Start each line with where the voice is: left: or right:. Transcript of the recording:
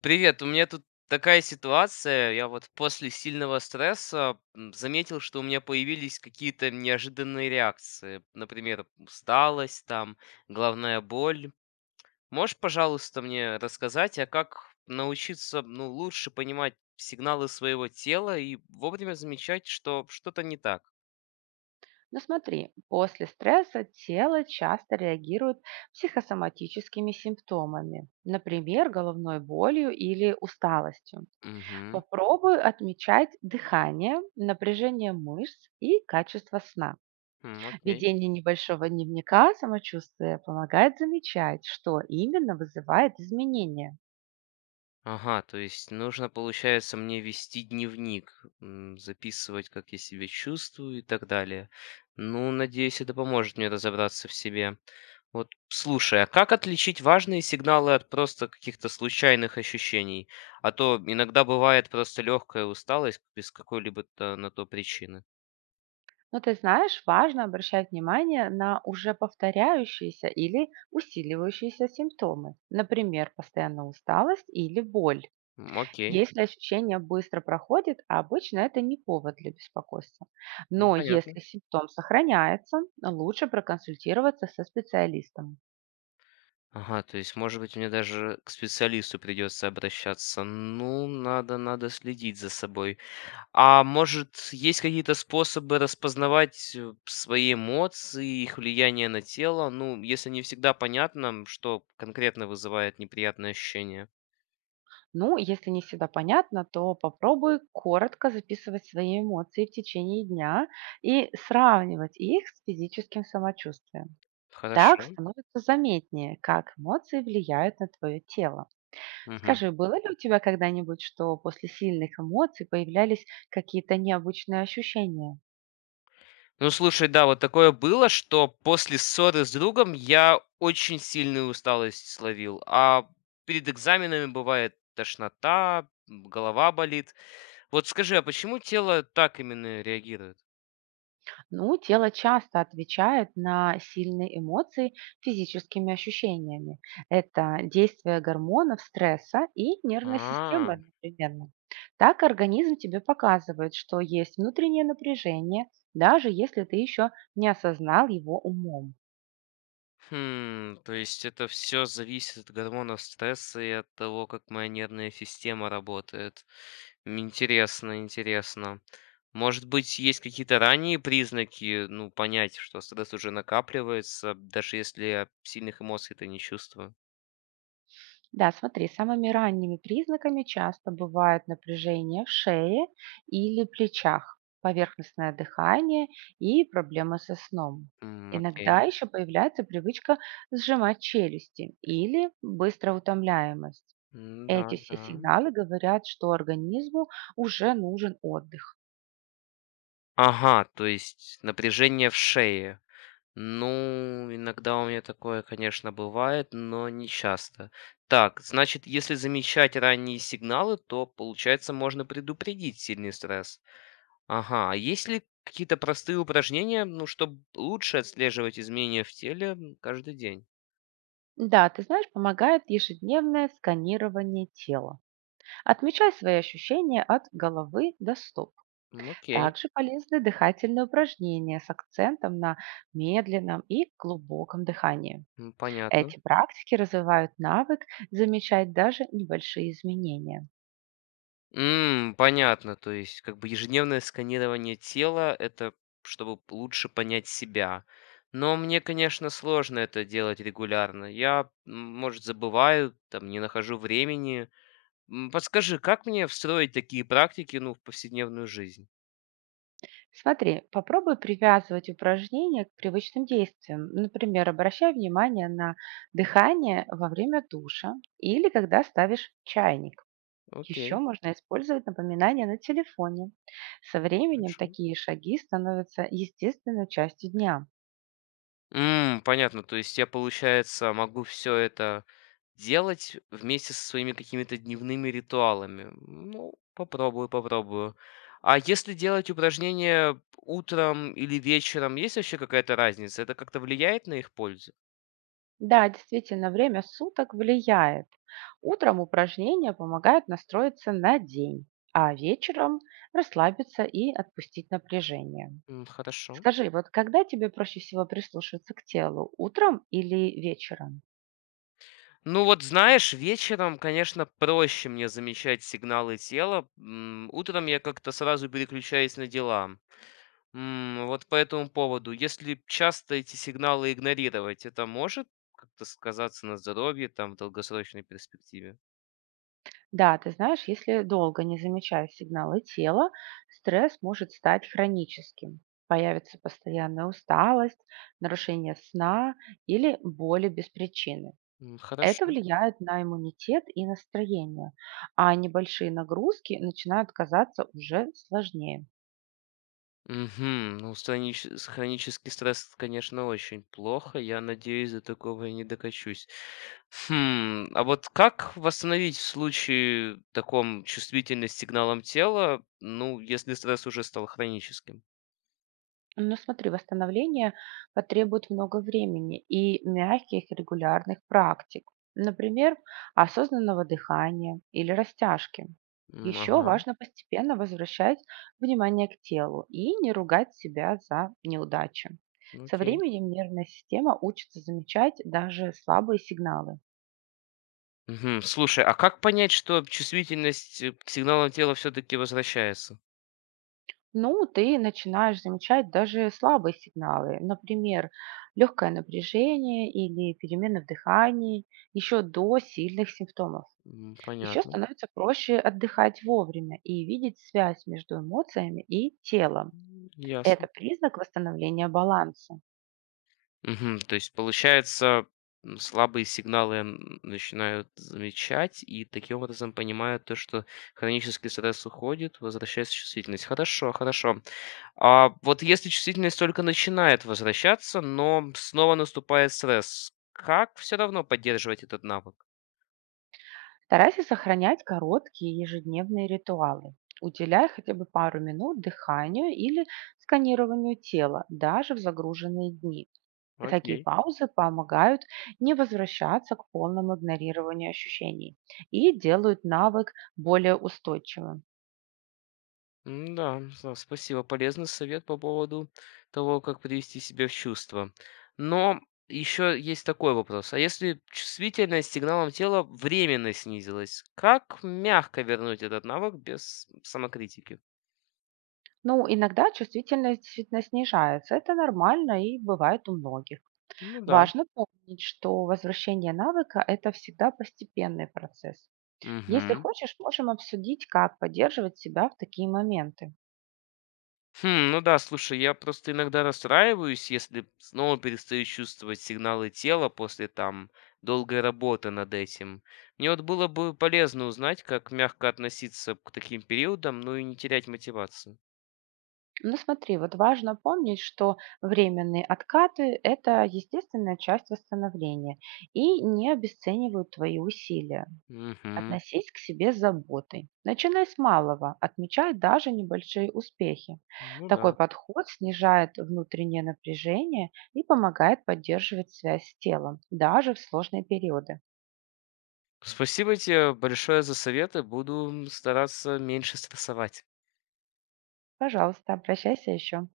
left: Привет, у меня тут такая ситуация. Я вот после сильного стресса заметил, что у меня появились какие-то неожиданные реакции. Например, усталость, там, головная боль. Можешь, пожалуйста, мне рассказать, а как научиться, ну, лучше понимать сигналы своего тела и вовремя замечать, что что-то не так?
right: Но смотри, после стресса тело часто реагирует психосоматическими симптомами, например, головной болью или усталостью.
left: Угу,
right: Попробуй отмечать дыхание, напряжение мышц и качество сна.
left: окей.
right: Ведение небольшого дневника самочувствия помогает замечать, что именно вызывает изменения.
left: Ага, то есть нужно, получается, мне вести дневник, записывать, как я себя чувствую и так далее. Ну, надеюсь, это поможет мне разобраться в себе. Вот, слушай, а как отличить важные сигналы от просто каких-то случайных ощущений? А то иногда бывает просто легкая усталость без какой-либо то на то причины.
right: Но ты знаешь, важно обращать внимание на уже повторяющиеся или усиливающиеся симптомы, например, постоянная усталость или боль.
left: М, окей,
right: Если ощущение быстро проходит, а обычно это не повод для беспокойства.
left: ну,
right: Но если
left: понятно.
right: симптом сохраняется, лучше проконсультироваться со специалистом.
left: Ага, то есть, может быть, мне даже к специалисту придется обращаться. Ну, надо следить за собой. А может, есть какие-то способы распознавать свои эмоции, их влияние на тело? Ну, если не всегда понятно, что конкретно вызывает неприятное ощущение.
right: Ну, если не всегда понятно, то попробуй коротко записывать свои эмоции в течение дня и сравнивать их с физическим самочувствием. Так
left: Хорошо.
right: становится заметнее, как эмоции влияют на твое тело.
left: Мгм.
right: Скажи, было ли у тебя когда-нибудь, что после сильных эмоций появлялись какие-то необычные ощущения?
left: Ну, слушай, да, вот такое было, что после ссоры с другом я очень сильную усталость словил. А перед экзаменами бывает тошнота, голова болит. Вот скажи, а почему тело так именно реагирует?
right: Ну, тело часто отвечает на сильные эмоции физическими ощущениями. Это действие гормонов стресса и нервной системы
left: А.
right: одновременно. Так организм тебе показывает, что есть внутреннее напряжение, даже если ты еще не осознал его умом.
left: Хм, то есть это все зависит от гормонов стресса и от того, как моя нервная система работает. М, интересно, интересно. Может быть, есть какие-то ранние признаки, ну, понять, что стресс уже накапливается, даже если я сильных эмоций-то не чувствую.
right: Да, смотри, самыми ранними признаками часто бывают напряжение в шее или плечах, поверхностное дыхание и проблемы со сном.
left: М,
right: Иногда
left: окей.
right: еще появляется привычка сжимать челюсти или быстрая утомляемость.
left: Да,
right: Эти все
left: да.
right: сигналы говорят, что организму уже нужен отдых.
left: Ага, то есть напряжение в шее. Ну, иногда у меня такое, конечно, бывает, но не часто. Так, значит, если замечать ранние сигналы, то, получается, можно предупредить сильный стресс. Ага, а есть ли какие-то простые упражнения, ну, чтобы лучше отслеживать изменения в теле каждый день?
right: Да, ты знаешь, помогает ежедневное сканирование тела. Отмечай свои ощущения от головы до стоп.
left: М, окей,
right: Также полезны дыхательные упражнения с акцентом на медленном и глубоком дыхании.
left: понятно.
right: Эти практики развивают навык замечать даже небольшие изменения.
left: М, понятно. То есть, как бы ежедневное сканирование тела- это чтобы лучше понять себя. Но мне, конечно, сложно это делать регулярно. Я, может, забываю, там, не нахожу времени. Подскажи, как мне встроить такие практики, ну, в повседневную жизнь?
right: Смотри, попробуй привязывать упражнения к привычным действиям. Например, обращай внимание на дыхание во время душа или когда ставишь чайник. Еще
left: Окей,
right: можно использовать напоминания на телефоне. Со временем
left: хорошо.
right: такие шаги становятся естественной частью дня.
left: М, понятно. То есть я, получается, могу все это делать вместе со своими какими-то дневными ритуалами. Ну, попробую. А если делать упражнения утром или вечером, есть вообще какая-то разница? Это как-то влияет на их пользу?
right: Да, действительно, время суток влияет. Утром упражнения помогают настроиться на день, а вечером расслабиться и отпустить напряжение.
left: М, хорошо.
right: Скажи, вот когда тебе проще всего прислушиваться к телу, утром или вечером?
left: Ну вот знаешь, вечером, конечно, проще мне замечать сигналы тела. Утром я как-то сразу переключаюсь на дела. Вот по этому поводу. Если часто эти сигналы игнорировать, это может как-то сказаться на здоровье там в долгосрочной перспективе?
right: Да, ты знаешь, если долго не замечая сигналы тела, стресс может стать хроническим. Появится постоянная усталость, нарушение сна или боли без причины.
left: М,
right: Это
left: хорошо.
right: влияет на иммунитет и настроение, а небольшие нагрузки начинают казаться уже сложнее.
left: Мгм. Ну, хронический стресс, конечно, очень плохо. Я надеюсь, до такого я не докачусь. Хм, а вот как восстановить в случае таком чувствительность к сигналам тела, ну, если стресс уже стал хроническим?
right: Но смотри, восстановление потребует много времени и мягких регулярных практик, например, осознанного дыхания или растяжки.
left: М,
right: Еще
left: ага,
right: важно постепенно возвращать внимание к телу и не ругать себя за неудачи. Со
left: окей.
right: временем нервная система учится замечать даже слабые сигналы.
left: Мгм. Слушай, а как понять, что чувствительность к сигналам тела все-таки возвращается?
right: Ну, ты начинаешь замечать даже слабые сигналы, например, легкое напряжение или перемены в дыхании еще до сильных симптомов.
left: М,
right: Еще
left: понятно.
right: становится проще отдыхать вовремя и видеть связь между эмоциями и телом.
left: М,
right: Это
left: ясно.
right: признак восстановления баланса.
left: Мгм. То есть, получается, слабые сигналы начинают замечать и таким образом понимают то, что хронический стресс уходит, возвращается чувствительность. Хорошо, хорошо. А вот если чувствительность только начинает возвращаться, но снова наступает стресс, как все равно поддерживать этот навык?
right: Старайся сохранять короткие ежедневные ритуалы. Уделяй хотя бы пару минут дыханию или сканированию тела, даже в загруженные дни. Такие
left: Окей.
right: паузы помогают не возвращаться к полному игнорированию ощущений и делают навык более устойчивым.
left: М, да, да, спасибо. Полезный совет по поводу того, как привести себя в чувство. Но еще есть такой вопрос. А если чувствительность к сигналам тела временно снизилась, как мягко вернуть этот навык без самокритики?
right: Ну, иногда чувствительность действительно снижается. Это нормально и бывает у многих.
left: Ну да.
right: Важно помнить, что возвращение навыка– это всегда постепенный процесс. Если
left: Угу.
right: хочешь, можем обсудить, как поддерживать себя в такие моменты.
left: Хм, ну да, слушай, я просто иногда расстраиваюсь, если снова перестаю чувствовать сигналы тела после там долгой работы над этим. Мне вот было бы полезно узнать, как мягко относиться к таким периодам, ну и не терять мотивацию.
right: Ну смотри, вот важно помнить, что временные откаты– это естественная часть восстановления и не обесценивают твои усилия.
left: Угу.
right: Относись к себе с заботой. Начинай с малого, отмечай даже небольшие успехи.
left: Ну
right: Такой
left: да.
right: подход снижает внутреннее напряжение и помогает поддерживать связь с телом, даже в сложные периоды.
left: Спасибо тебе большое за советы. Буду стараться меньше стрессовать.
right: Пожалуйста, обращайся еще.